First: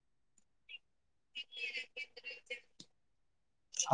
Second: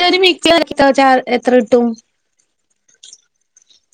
ത് മിറ്റ് കലക്കി [unintelligible] എത്ര ക്ട്ടും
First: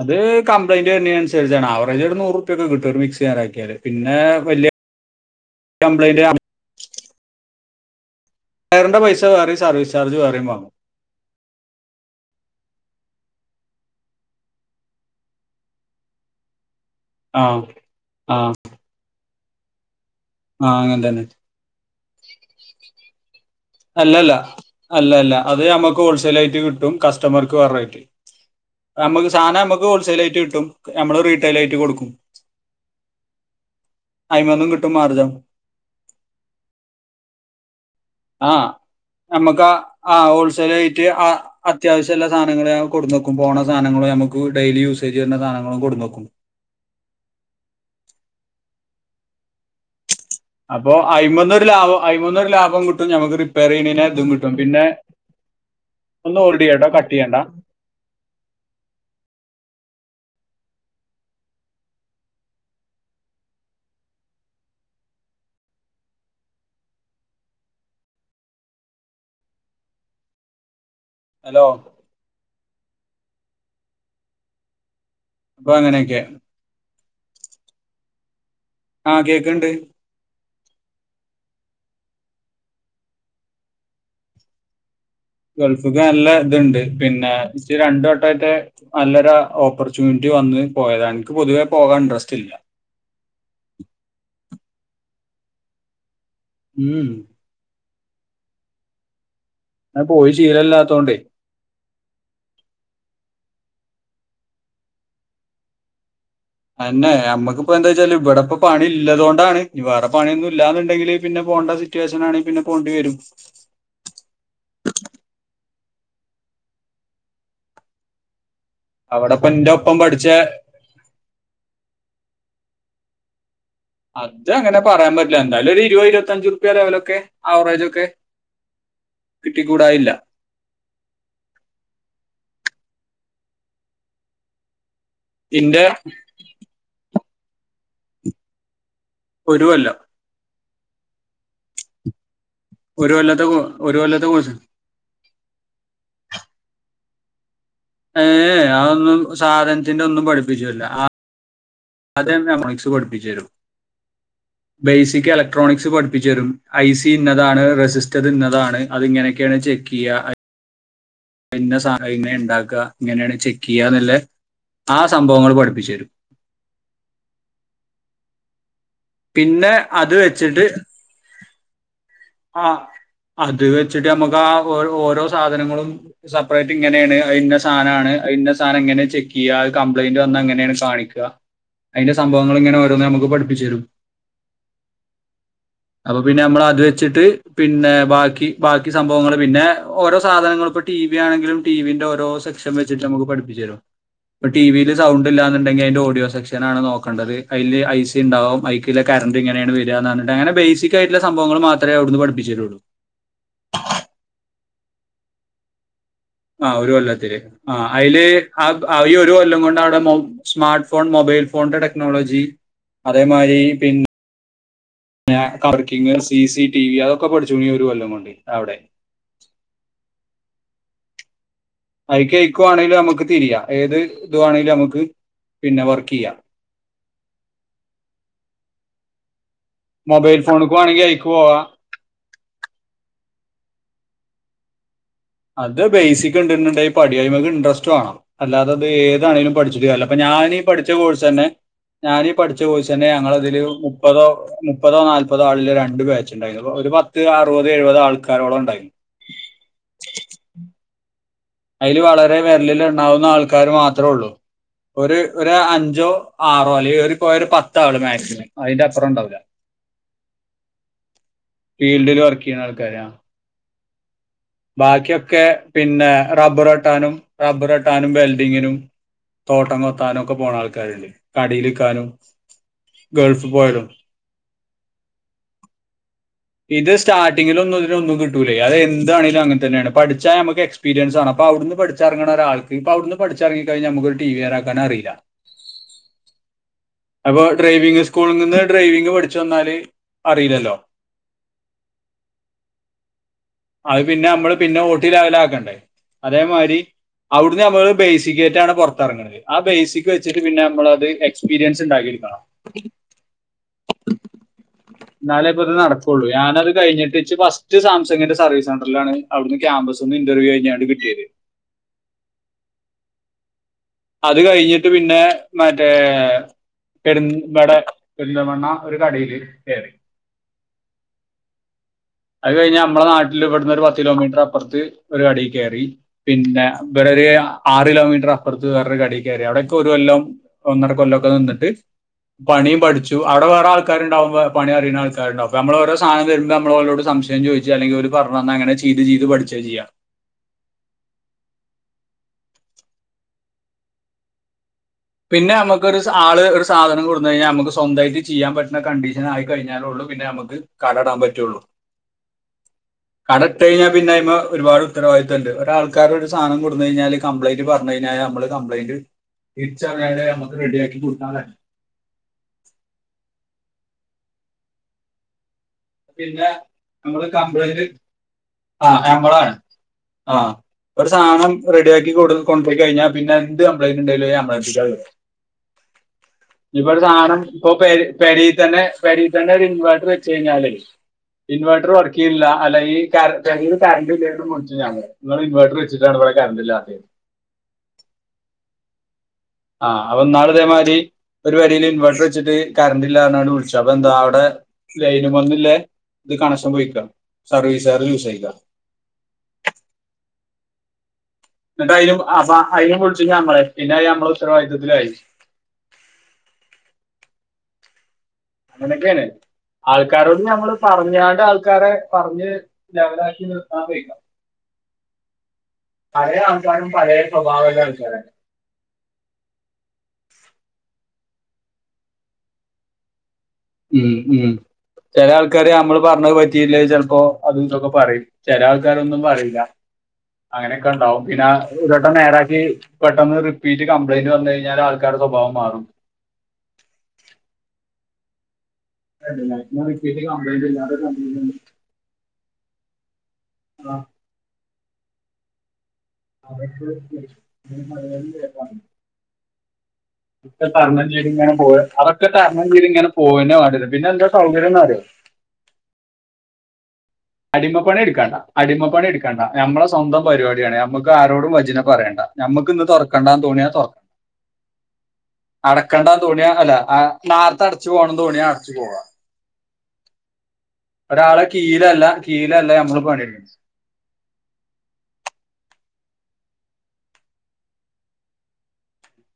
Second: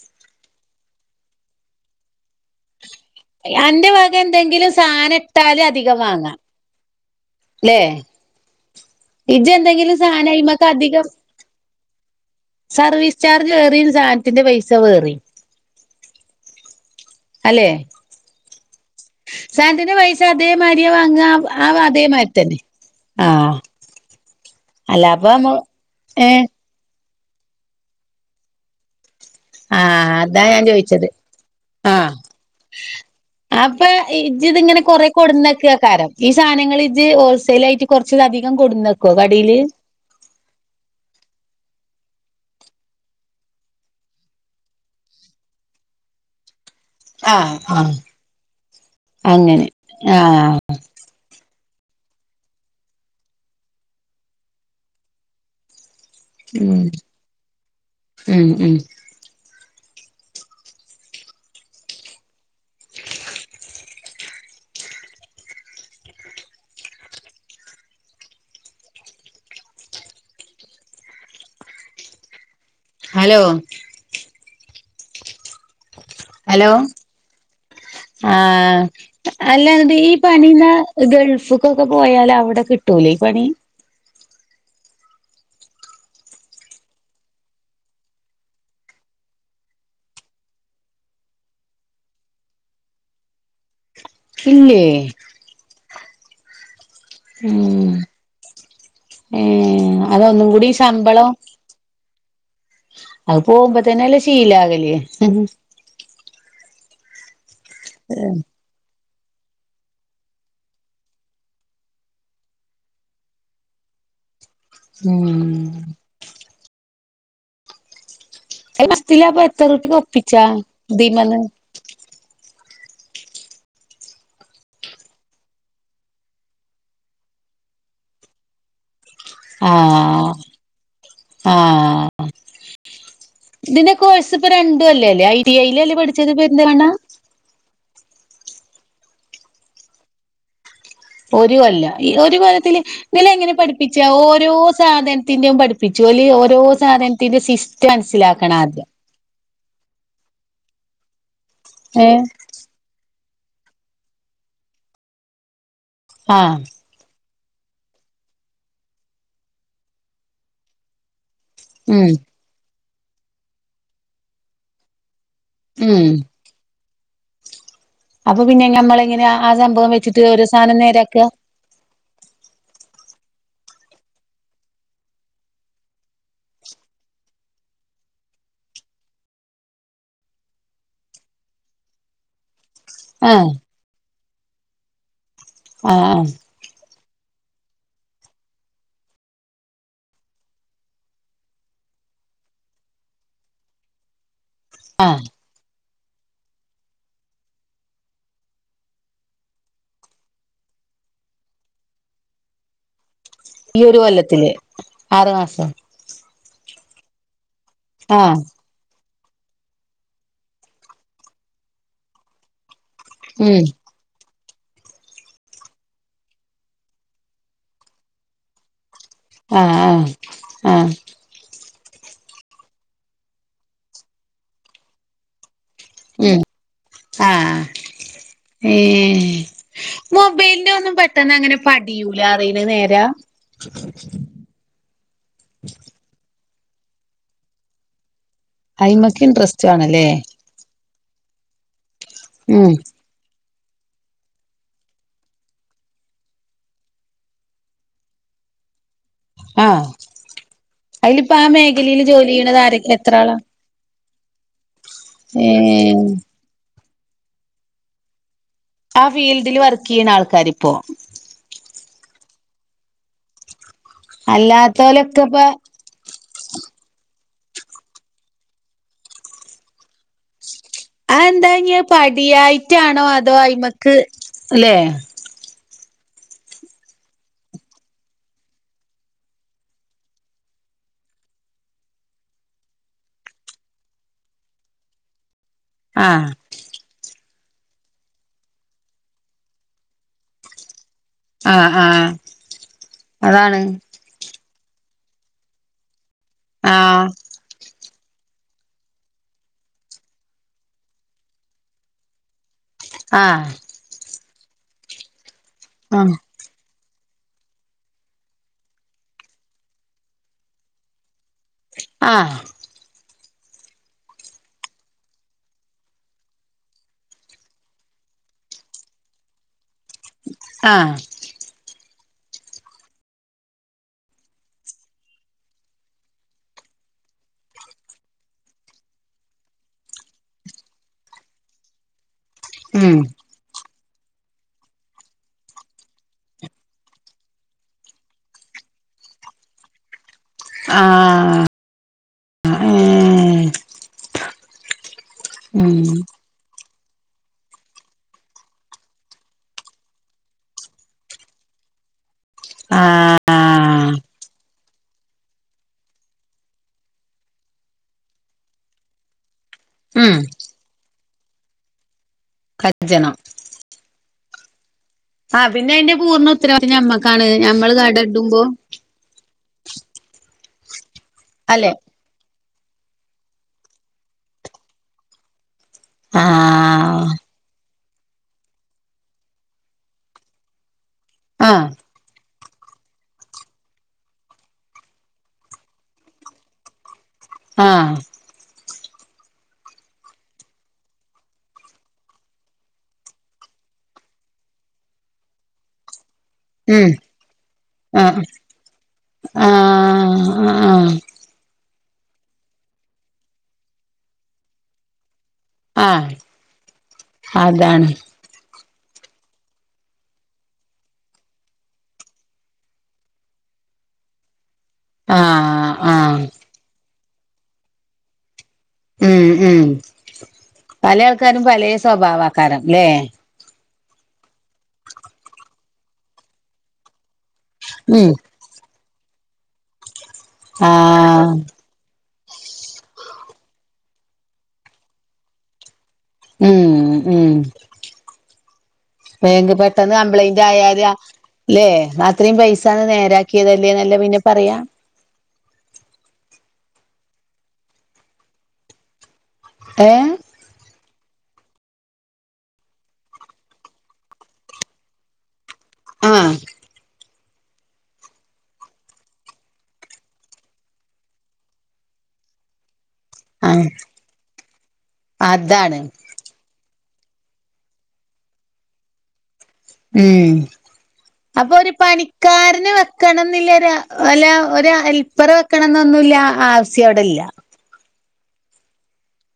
അത് കമ്പനിന്റെ വര്ണേനൻസരിച്ചാണ് ആവറേജ് ഒര് നൂറുപ്യക്കെ കിട്ടും ഒര് മിക്സ് സി നേരാക്ക്യാല് അന്റെ വക പിന്നെ എന്തെങ്കിലും വല്ല്യാ സാധനം ഇട്ടാല് അധികം കംപ്ലയ്ന്റ് വാങ്ങാം ല്ലേ ടയറിന്റെ പൈസ ഇജ് വേറെയും സർവീസ് എന്തെങ്കിലും ചാർജ് സാന വേറെയും അയ്മെക്ക് വാങ്ങും അധികം സർവീസ് ചാർജ് വേറിം സാൻത്തിന്റെ പൈസ വേറിം ആഹ് ആഹ് സാൻത്തിന്റെ പൈസ ആഹ് അതേമാര്യാ അങ്ങനെ തന്നെ വാങ്ങാ അപ് അതേമാരി തന്നെ ആഹ് അല്ലല്ല അല്ല അല്ലാപ്പ അല്ല നമ്മ അത് ഞമ്മക്ക് ഏഹ് ഹോൾസൈലായിട്ട് കിട്ടും കസ്റ്റമർക്ക് വേറെ റെയ്റ്റ് നമ്മക്ക് സാനം ഞമ്മക്ക് ആഹ് ഹോൾസെയ്ലായ്ട്ട് അതാ ഞാൻ കിട്ടും ചോദിച്ചത് ഞമ്മള് റീട്ടെയ്ലായ്ട്ട് കൊട്ക്കും ആഹ് അപ്പൊ അയിമന്നും ഇജ്ത്ങ്ങെനെ കിട്ടും കൊറേ മാർജം കൊട്ന്നെക്കെകാരം ഈ സാനങ്ങള് ഇജ് ഹോൾസൈലായിട്ട് കൊർച്ച് അധികം കൊട്ന്നെക്കോ കടീല് ആഹ് ഹോൾസെയ്ലായ്റ്റ് ആഹ് അത്യാവശ്യല്ലെ സാനങ്ങള് കൊട്ന്നെക്കും പോണ സാനങ്ങളും നമുക്ക് ഡെയ്ലി യൂസേജ് വെര്ണ സാധനങ്ങളും കൊട്ന്നെക്കും ആഹ് ആഹ് അങ്ങെനെ ആഹ് അപ്പൊ അയ്മെന്നൊരു ലാഭം അയ്മെന്നൊരു ലാഭം കിട്ടും ഞമ്മക്ക് റിപ്പെയെറെയ്യ്ണേയ്നേ തും കിട്ടും പിന്നെ ഒന്ന് ഉം ഹോൾഡെയ്യാട്ടോ കട്ട്യ്യണ്ടാ ഉം ഉം ഹലോ ഹലോ പ്പൊ അങ്ങനെക്കെ ഹലോ ആഹ് ആ കേക്കുണ്ട് അല്ലാതീ പണീമ്മെ ഗൾഫ്ക്കൊക്കെ പോയാല് അവ്ടെ കിട്ടൂലേ ഈ പണി ഗൾഫ്ക്ക് നല്ല ത്ണ്ട് പിന്നെ സ്റ്റ് രണ്ട് വട്ടായ്ട്ട് നല്ലൊര ഓപ്പർച്യൂൺറ്റി വന്ന് പോയതാ ഇൻക്ക് പൊതുവേ പോകാൻ ഇൻട്രെസ്റ്റ്ല്ല ഇല്ലേ ഉം ഉം ഏഹ് ഞാൻ പോയി അതൊന്നും കൂടി ശീലമില്ലാത്തോണ്ടേ ശമ്പളം അത് പോവു മ്പോ തന്നെ അല്ലേ ശീലാകല് അന്നെ നമ്മക്കിപ്പോ എന്താ ച്ചാല് ഇവിടെപ്പ പണി ഇല്ല തുണ്ടാണ് ഇനി വേറെ പണിയൊന്നും ഇല്ലാ ന്നുണ്ടെങ്കിൽ പിന്നെ പോവേണ്ട സിറ്റുവേഷനാണെങ്കി പിന്നെ പോണ്ടി വരും ഉം [inaudible] അയ്‌ അവിടെ [unintelligible] ഇപ്പൊ എത്ര എന്റെ പ്പി ഒപ്പം പഠിച്ച ഒപ്പിച്ചാ ദീമന്ന് അത് അങ്ങനെ പറയാൻ പറ്റില്ല എന്തായാലും ഒരു ഇരുപത് ഇരുപത്തിഞ്ച് റുപ്യ ലെവലൊക്കെ ആവറേജൊക്കെ ആഹ് ആഹ് ഇതിന്റെ കോഴ് സിപ്പ രണ്ട് അല്ലല്ലേ ഐ ടി ഐ ഇന്റെ അല്ലേ പഠിച്ചത് പെരിന്തൽമണ്ണ ഒരു കൊല്ലം ഒരു കൊല്ല ഈ ഒരു കൊല്ലത്തില് ഒരു ഇതില് കൊല്ലത്തെ എങ്ങനെ കോ- ഒരു പഠിപ്പിച്ചാ കൊല്ലത്തെ ഓരോ കോഴ്സ് സാധനത്തിന്റേം പഠിപ്പിച്ചോല് ഓരോ സാധനത്തിന്റെസിസ് ഏഹ് അതൊന്നും സാധനത്തിന്റെന്നും പഠിപ്പിച്ചൂ ല്ല ആ ഏഹ് അതെന്നെ [unintelligible] പഠിപ്പിച്ചേ രും ബേസിക് ഇലക്ട്രോണിക്സ് പഠിപ്പിച്ചേ രും ആഹ് ഐ സി തി ഇന്നതാണ് റെസിസ്റ്റർ ഇന്നതാണ് അതിങ്ങനെയൊക്കെയാണ് ചെക്ക് യ്യാ പിന്നെ ഉം സാധനം ഇങ്ങനെ ഉണ്ടാക്കാ ഇങ്ങനെയാണ് ചെക്ക് ചെയ്യാ ന്നില്ലേ ആഹ് സംഭവങ്ങൾ പഠിപ്പി മ്മ് അപ്പൊ പിന്നെ ഞമ്മളെങ്ങനെ ആഹ് പിന്നെ സംഭവം വെച്ചിട്ടൊരു സാനം നേരാക്കാ ആഹ് അത് വെച്ചിട്ട് നമ്മുക്ക് ആഹ് ഓരോ സാധനങ്ങളും സെപ്പറേറ്റ് ഇങ്ങനെണ് അയ് ഇന്ന സാനാണ് ആഹ് ഇന്ന സാനം ഇങ്ങനെ ചെക്ക് ചെയ്യാ അത് കംപ്ലയിന്റ് വന്നാ ഇങ്ങനെണ് കാണിക്കാ അയ് ന്റെ സംഭവങ്ങൾ ഇങ്ങനെ ഓരോന്ന് നമുക്ക് ആഹ് പഠിപ്പിച്ചേ രും ആഹ് അപ്പൊ ആഹ് പിന്നെ നമ്മള് അത് ച്ചിട്ട് പിന്നെ ബാക്കി ബാക്കി സംഭവങ്ങൾ പിന്നെ ഓരോ സാധനങ്ങൾ ഇപ്പോ ടി വിയാണെങ്കിലും ടി വിന്റെ ഓരോ സെക്ഷൻ വെച്ചിട്ട് നമുക്ക് പഠിപ്പി ച്ചേ രും [inaudible] ഇപ്പ ടിവിയില് ആഹ് സൗണ്ട് ഇല്ലാന്നുണ്ടങ്കി അതിന്റെ ഓഡിയോ സെക്ഷനാണ് നോക്കേണ്ടത് അതില് ഐ സി ഉണ്ടാകും ഐ ഇതിലെ കറണ്ട് ഇങ്ങനെയാണ് വരാന്ന് ർ ഞ്ഞിട്ട് അങ്ങനെ ബേസികായിട്ടുള്ള സംഭവങ്ങൾ മാത്രെ അവിടുന്ന് പഠിപ്പിച്ചേ രുള്ളൂ ഈ ഒരു കൊല്ലത്തില് ആറു മാസം ആ ഒരു കൊല്ലത്തില് ആ അയ് ല് ആഹ് ആ ഈ ഒരു കൊല്ലം കൊണ്ട് അവിടെ സ്മാർട്ട് ഫോൺ മൊബൈൽ ഫോണിന്റെ ടെക്നോളജി അതേമാരി ഉം പിന്നെ ഞാൻ കപ്പ് ക്കിങ്ങ് സി സി ടി വി അതൊക്കെ പഠിച്ചുഈ ഒരു കൊല്ലം കൊണ്ട് അവിടെ ആഹ് ആ ആഹ് അയിക്കേക്കുവാണെങ്കിലും നമുക്ക് തിരിയാ ഏത് ത് വാ ണെ ലും മക്ക് പിന്നെ വർക്ക് കിയ്യാ ഉം ആഹ് ഏ ഹ് മൊബൈൽ ന്റെ ഫോണിക്ക് ന്നും വേണമെങ്കിൽ അയക്ക് പെട്ടെന്ന് അങ്ങനെ പോവാം പഠി ടി യൂലാറീ ണത് നേരാ അത് ബേസിക് ഉണ്ട് ന്നുണ്ടെങ്കി പഠി യും അയ് മക്ക് ഇൻഡ്രസ്റ്റ് വാണം അല്ലാതെ ത് അയിമക്ക് ഇൻട്രസ്റ്റ് ഏതാണേലുംപഠിച്ചിട്ട് ആണല്ലേ കാര്യല്ല്യ അപ്പ ഞാന് പഠിച്ച കോഴ്സ് ന്നെ ഞാനീ പഠിച്ച ഉം കോഴ്സ് ന്നെ ഞങ്ങളതില് മുപ്പതോ മുപ്പതോ നാല്പ്പതോ ആളില് രണ്ട് ബേച്ച് ഇണ്ടായിരുന്നു ഒരു പത്ത് അറുപത് എഴുപത് ആൾക്കാരോളം ഇണ്ടായിര് ന്നു ആഹ് അയ് ലി പ്പൊ ആ അതിൽ മേഖലേൽ ജോലീ വളരെ യ്യ് ണത് ആരാ വിരലിൽ എത്ര എണ്ണാവുന്ന ആളാ ആൾക്കാർ മാത്രേ ഉള്ളൂ ഒരു ഒരു ഏഹ് അഞ്ചോ ആറോ അല്ലേ ഏറി പോയ ഒരു പത്താളു മാക്സിമം അതിന്റെ ആ അപ്പുറം ഉണ്ടാവില്ല ഫീൽഡിൽ വർക്കീ യ്യ് ണ ആൾക്കാരിപ്പോ ഫീൽഡില് വർക്കീ യ്യണ ആൾക്കാരാ അല്ലാത്തോലൊക്കെപ്പ ബാക്കിയൊക്കെ പിന്നെ റബ്ബർ വെട്ടാനും റബ്ബർ വെട്ടാനും വെൽഡിങ്ങിനും തോട്ടം കൊത്താനും ഒക്കെ പോണ ആൾ ആ എന്താ ഇനി പടിയായിട്ടാണോ അതോ ഗൾഫ് പോയാലും അയിമക്ക് അല്ലേ ഇത് സ്റ്റാർട്ടിങ്ങിൽ ഒന്നുംഇതിനൊന്നും കിട്ടൂല്ല അത് എതാണെങ്കിലും അങ്ങനെന്നെയാണ് പഠിച്ചാ നമുക്ക് എക്സ്പീരിയൻസ് ആണ് അപ്പോ അവിടുന്ന് പടിച്ചിറങ്ങുന്ന ഒരാൾക്ക് ഇപ്പ അവിടെന്ന് പഠിച്ചിറങ്ങണ നമുക്ക്‌ ഒരു ടി വി നോരെക്കാനറിയില്ല ആഹ് അപ്പൊ ഡ്രൈവിങ് സ്കൂളിൽ നിന്ന് ഡ്രൈവിംങ് പഠിച്ചു വന്നാല് അറിയില്ലല്ലോ ആഹ് ആഹ് അതാണ് അത് പിന്നെ നമ്മള് പിന്നെ ഓട്ടി ലവലാക്കണ്ടേ അതേമാതിരി ആഹ് അവിടുന്ന് നമ്മള് ബേസിക്കായിട്ടാണ് പുറത്തിറങ്ങുന്നത്ത് ആ ബേസിക് വച്ചിട്ട് പിന്നെ നമ്മളത് എക്സ്പീരിയൻസ് ഉണ്ടാക്കി എടുക്കണം ആഹ് എന്നാലേ ഇപ്പ ഇത് ആഹ് നടക്കുള്ളൂ ഞാനത് കഴിഞ്ഞിട്ട്ച്ച് ഫസ്റ്റ് സാംസംഗിന്റെ സർവീസ് സെന്റിലാണ് അവിടുന്ന് ക്യാമ്പസ്ന്ന് ഇന്റർവ്യ കഴിഞ്ഞാണ്ട് കിട്ടിയത് ആഹ് അത് കഴിഞ്ഞിട്ട് പിന്നെ മറ്റേ പെര് ഇബടെ പെരുന്തമണ്ണ ഒരു കടിയില് കയറി ആഹ് അത് കഴിഞ് നമ്മളെ നാട്ടിൽ ഇവിടന്ന് ഒരു പത്ത് കിലോമീറ്റർ അപ്പുറത്ത് ഒരു കടിയിൽ കയറി പിന്നെ ഇവിടെ ഒരു ആറ് കിലോമീറ്റർ അപ്പുറത്ത് വേറൊരു കടെ കയറി അവിടൊക്കെ ഒരു കൊല്ലം ഒന്നര കൊല്ലൊക്കെ നിന്നിട്ട് പണിയും ഉം പഠിച്ചു അവിടെറെ ആൾക്കാരുണ്ടാവുമ്പ പണിയറിയ ആൾകാരുണ്ടാവും നമ്മള് ഓരെ. സധനം തരുമ്പോ നമ്മള് ഒരോട് സംശയം ചോദിച്ച് അല്ലെങ്കിൽ ഓര് പറഞ്ഞ് തന്ന് അങ്ങനെ ചെയ്ത് ചെയ്ത് പഠിച്ചേ ചെയ്യാം ആഹ് അയ് പിന്നെ ഉം നമുക്കൊരു സ് ആള് സാധനം കൊടുന്ന് കഴിഞ്ഞാൽ നമുക്ക് സ്വന്തമായിട്ട് ചെയ്യാൻ പറ്റുന്ന കണ്ടീഷൻ ആയി കഴിഞ്ഞാലുള്ളൂ പിന്നെ നമുക്ക് കട ഇടാൻ പറ്റുള്ളൂ ആഹ് കടയിട്ട് കഴിഞ്ഞാൽ പിന്ന അയിമ്മെ ഒരുപാട് ഉത്തരവാദിത്തം ഇണ്ട് ഒര് ആള്ക്കാര് ഒരു സാധനം കൊടുന് കഴിഞ്ഞാല് കംപ്യിന്റ് പറഞ്ഞു കഴിഞ്ഞാല് നമ്മള് കംപ്ലയിന്റ് ഉം തിരിച്ചറിഞ്ഞാലേ നമക്ക് റെഡിയാക്കി കൊടുക്കാൻ കഴി കജ്‌ജണം ആ പിന്ന അതിന്റെ പൂർണ്ണ പിന്നെ ഉത്തരവാദിത്തം നമ്മൾ ഞമ്മക്കാണ് ഞമ്മള് കംപ്ലൈന്റ് കട ഇടുമ്പോ ആ ഞമ്മളാണ് ആ ഒരു സാധനം അല്ലെ റെഡി ആക്കി ഇവടന്ന് കൊണ്ടോയി കഴിഞ്ഞാ പിന്നെ എന്ത് കംപ്ളയിന്റ ഇണ്ടേലു ഞമ്മളെ എര്ത്ത്ക്കാ വരാ ഇഞ്ഞ് അവിടെ ആഹ് സാദനം ഇപ്പൊ പെരേ പെരേല് തന്നെ പെരേൽ തന്നെ ഒരു ഇൻവേർട്ടർ വെച്ച് കഴിഞ്ഞാല് ആഹ് ഇൻവേർട്ടർ വര്‍ക്ക് ചെയ്യണില്ല അല്ല ഈ പെരേല് കരണ്ടില്ലാന്ന് വിളിച്ച് ഞാന് നിങ്ങള് ഇൻവേർട്ടറ് വെച്ചിട്ടാണ് ഇവിടെ കറണ്ട്ല്ലാത്തേന്ന് ആഹ് ആഹ് അപ്പൊ ഇന്നാള് ഇതേമാതിരി ഒരു പെരീൽ ഇൻവേർട്ടർ വെച്ചിട്ട് കറണ്ട് ഇല്ലാന്നാണ് വിളിച്ച് അപ്പൊ എന്താ അവിടെ ലൈനുമന്നില്ലേ ഇത് കണക്ഷൻ ഉം പോയിരിക്കാ സർവീസ് വയറ് ലൂസ് ആയിക്കാ ആഹ് ആഹ് ആഹ് എന്നിട്ട അതിനും അപ്പെ അയിനും വിളിച്ച് ഞമ്മളെ പിന്നെ ഞമ്മളെ ഉത്തരവാദിത്തത്തിലായി ആഹ് അതാണ് അങ്ങനെക്കെയാണ് ആൾക്കാരോട് ഞമ്മള് പറഞ്ഞാണ്ട് ആൾക്കാരെ പറഞ്ഞ് ലെവലാക്കി നിർത്താൻ വെക്ക ആഹ് ആഹ് പഴയ ആൾക്കാരും പഴയ സ്വഭാവം ഉള്ള ആൾക്കാരാ ഉം ഉം പലേ ആൾക്കാരും പലേ സ്വഭാവക്കാരാണ് ഇല്ലെ ഉം ഉം ചെല ആള്ക്കാര് നമ്മള് പറഞ്ഞത് പറ്റിയില്ലേ ചെലപ്പോ അതുമിതൊക്കെ ഉം പറയും ചെല ആൾക്കാരൊന്നും പറയില്ല അങ്ങനെയൊക്കെ ഉണ്ടാവും ആഹ് പിന്നെ ഒരുവട്ടം നേരാക്കി പെട്ടെന്ന് റിപ്പീറ്റ് കംപ്ലയിന്റ് വന്നുകഴിഞ്ഞാല് ആൾക്കാർടെ സ്വഭാവം മാറും ഉം ഉം ബാങ്ക് പെട്ടെന്ന് റിപ്പീറ്റ് കംപ്ലൈന്റ് ആയാല് ഇല്ലാതെ അല്ലേ ഇത്രയും പൈസാണ് നേരാക്കിയതല്ലേ എന്നല്ലേ പിന്നെ പറയാ അവ [unintelligible] [inaudible] ഏഹ് ദ്ക്കെ തരണംചെയ്തിങ്ങനെ പോയെ അതൊക്കെ തരണം ചെയ്തിങ്ങനെ പോവേന്ന പാടുള്ളൂ പിന്നെ എന്താ സൗകര്യം ന്ന് അറിയ്യോ ആഹ് അടിമപ്പണി എടുക്കണ്ട അടിമപ്പണി എടുക്കണ്ടാ നമ്മളെ സ്വന്തം പരിപാടിയാണ് നമുക്ക് ആരോടും വചനം പറയേണ്ട ഞമ്മക്ക് ഇന്ന് തുറക്കണ്ടാന്ന് ആഹ് തോണിയാ തുറക്കണ്ട അതാണ് അടക്കണ്ടാന്ന് തോണിയാ അല്ല ആ നേരത്തെ അടച്ചു പോകണംന്ന് തോണിയാ അടച്ചുപോവാ ഉം ഒരാളെ അപ്പൊ ഒരു കീഴിലല്ല പണിക്കാരനെ കീഴിലല്ല നമ്മള് വെക്കണം എന്നില്ല പണിയെടുക്കുന്നത് ഒരാ അല്ല ഒരു ഹെല്പറെ വെക്കണംന്നൊന്നുല്ല ആവശ്യം അവിടില്ല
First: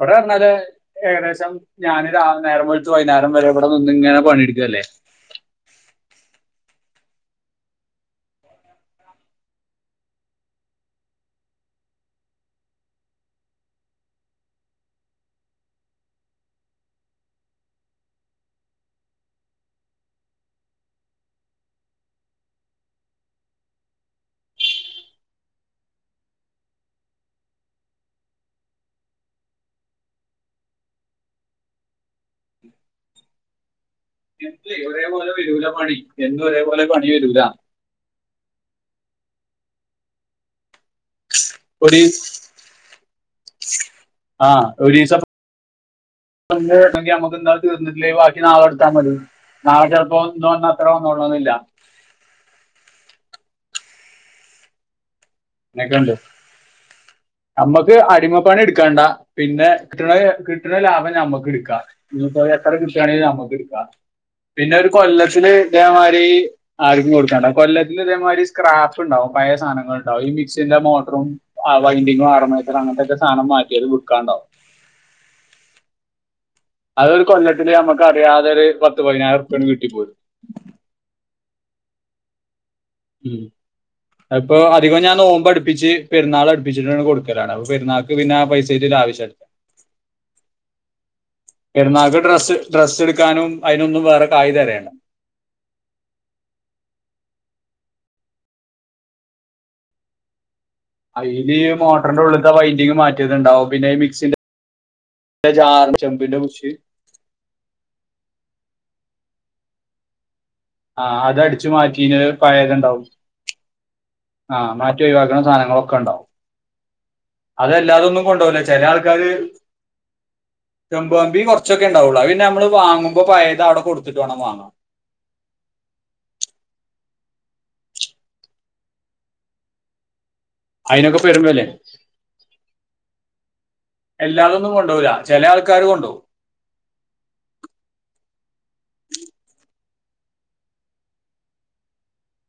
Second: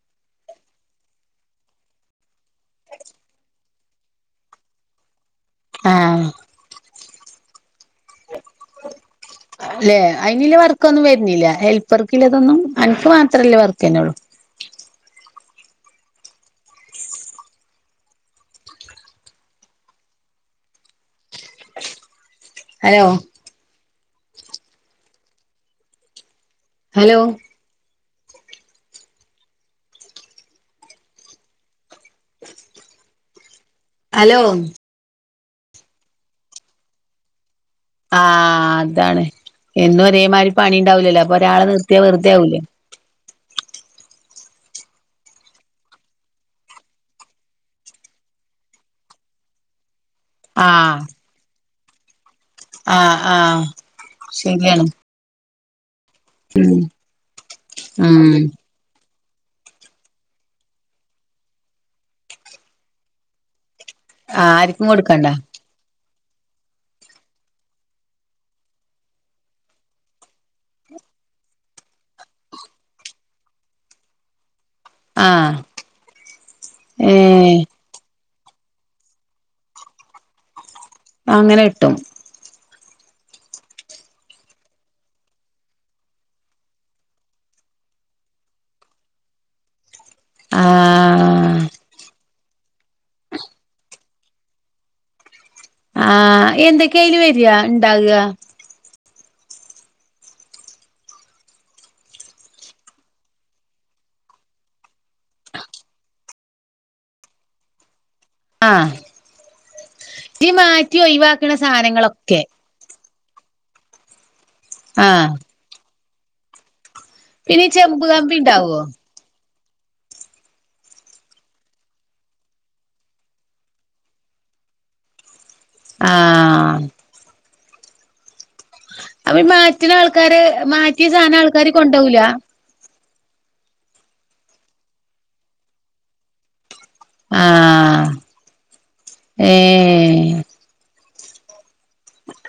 എവിടെ വന്നാല് ഏകദേശം ഞാനൊരാ നേരം വെളെത്ത് വൈന്നേരം വരെ ഇവിടെ നിന്ന് ഇങ്ങനെ പണിയെടുക്കല്ലേ ആഹ് [inaudible] ല്ലെ അയിന്ല് വർക്കൊന്നും വരുന്നില്ല ഹെൽപ്പർക്കില്ലതൊന്നും അനിക്ക് മാത്രല്ലേ വർക്ക്ന്നൊള്ളൂ ഹലോ ഹലോ ഹലോ എന്നും ഒരേപോലെ വരൂല പണി എന്നും ഒരേപോലെ പണി വരൂല ആഹ് അതാണ് എന്നും ഒരേമാതിരി പണി ഉണ്ടാവൂലല്ലോ അപ്പൊ ഒരാളെ നിർത്തിയാ ഒരു വെറുതെ ആവൂലേ ആഹ് ഒരീ സം [unintelligible] ങ്കിൽ നമുക്ക് ന്താ തീർന്നിട്ടില്ലേ ബാക്കി നാളെ എടുത്താ മതി നാളെ ചെലപ്പോ ഇന്ന് ആ വന്ന അത്രോം വന്നോളണന്നില്ല ആഹ് ആഹ് ശരിയാണ് അങ്ങനൊക്കേണ്ട് ഞമ്മക്ക് ഉം അടിമപ്പണി എടുക്ക ക്കേണ്ട പിന്നെ കിട്ടണ കിട്ടണ ലാഭം ഞമ്മക്ക് എടുക്കാം പിന്നിപ്പോ എത്ര കുട്ടിയാണെങ്കെലും നമ്മുക്ക് എടുക്കാ ആ പിന്നെ ആർക്കും ഒരു കൊടുക്കണ്ട കൊല്ലത്തില് അതേമാതിരി ആർക്കും കൊടുക്കുണ്ടാവും കൊല്ലത്തിൽ ഇതേമാതിരി സ്ക്രാഫ്റ്റ് ഉണ്ടാവും പഴയ സാധനങ്ങ ൾ ഈ മിക്സിന്റെ മോട്ടറും വൈൻിംഗും ആരമയത്ര അങ്ങനത്തെക്കെ സാധനം മാറ്റിയൽ വിക്കാന്ണ്ടാവും. ആഹ് അതൊരു കൊല്ലത്തിൽ നമുക്ക് അറിയാതെ ഒരു പത്തു പതിനായിരംഉർപ്പ കിട്ടിപ്പോരും. അങ്ങനെ കിട്ടൊ? ഉം അപ്പൊ അധികം ഞാൻ നോമ്പ് അടുപ്പിച്ച് പെരുന്നാൾ അടുപ്പിച്ചിട്ട് കൊടുക്കലാണ് അപ്പൊ പെരുന്നാൾ ക്ക് പിന്നെ ആഹ് പൈസയ്ത്ത് പിന്നെ ഒര് ആവശ്യംഇല്ല. ആഹ് പെരുന്നാൾക്ക് ഡ്രസ്സ് ഡ്രസ്സ് എടുക്കാനും അയിനൊന്നും വേറെ കായി തരയണ്ടാ. ആഹ് എന്തൊക്കെയ്ന്ന് വരെയാ ഇണ്ടാക്കാ. അയ്ന് ഈ മോട്ടറിന്റെ ഉള്ളിലത്തെ വൈഡിങ് മാറ്റിയത്ണ്ടാവും പിന്നെഈ മിക്സിന്റെ ന്റെ ചാറും ചെമ്പിന്നെ ഉഷ്. ആഹ് ഈ മാറ്റി ഒഴിവാക്ക്ണ സാനങ്ങളൊക്കെ? ത്ണ്ടാവും. ആഹ് ആ മാറ്റൊഴിവാക്കുന്ന സാധങ്ങള് ഒക്കെ ഉണ്ടാവും. പിന്നെ ഈ ചെമ്പ് അതല്ലാരോന്നും കമ്പി കൊണ്ടോവൂല്ല ഉണ്ടാവോ ചെല ആൾക്കാര്. ചെമ്പുപാൻപിങ് കുറച്ചൊക്കെ ഉണ്ടാവുള്ളൂ പിന്ന നമ്മള് വാങ്ങുമ്പോ പയത് അടെ കൊടുത്തിട്ട് വേണം വാങ്ങാ. ആഹ് അപ്പൊ ഈ പാക്കി ആൾക്കാര് മാറ്റിയ അതിനൊക്കെ സാധനം പെരും വെലയാ ആൾക്കാര് കൊണ്ടാവൂല. എല്ലാരോന്നും കൊണ്ടോവൂല്ല ചെല ആൾക്കാര് കൊണ്ടവും. ആഹ് ഏഹ്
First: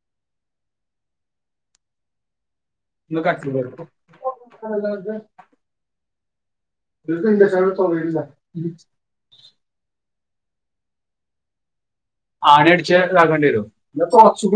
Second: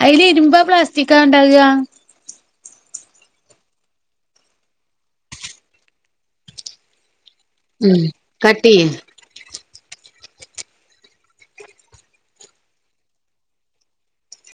അയി ല് ഇരുമ്പോ പ്ലാസ്റ്റിക്കാ ഉണ്ടാക. [unintelligible] ഉം കട്ടെയ്യ് [unintelligible] ആണി അടിച്ച് താക്കേണ്ടി വരോ കൊറച്ച്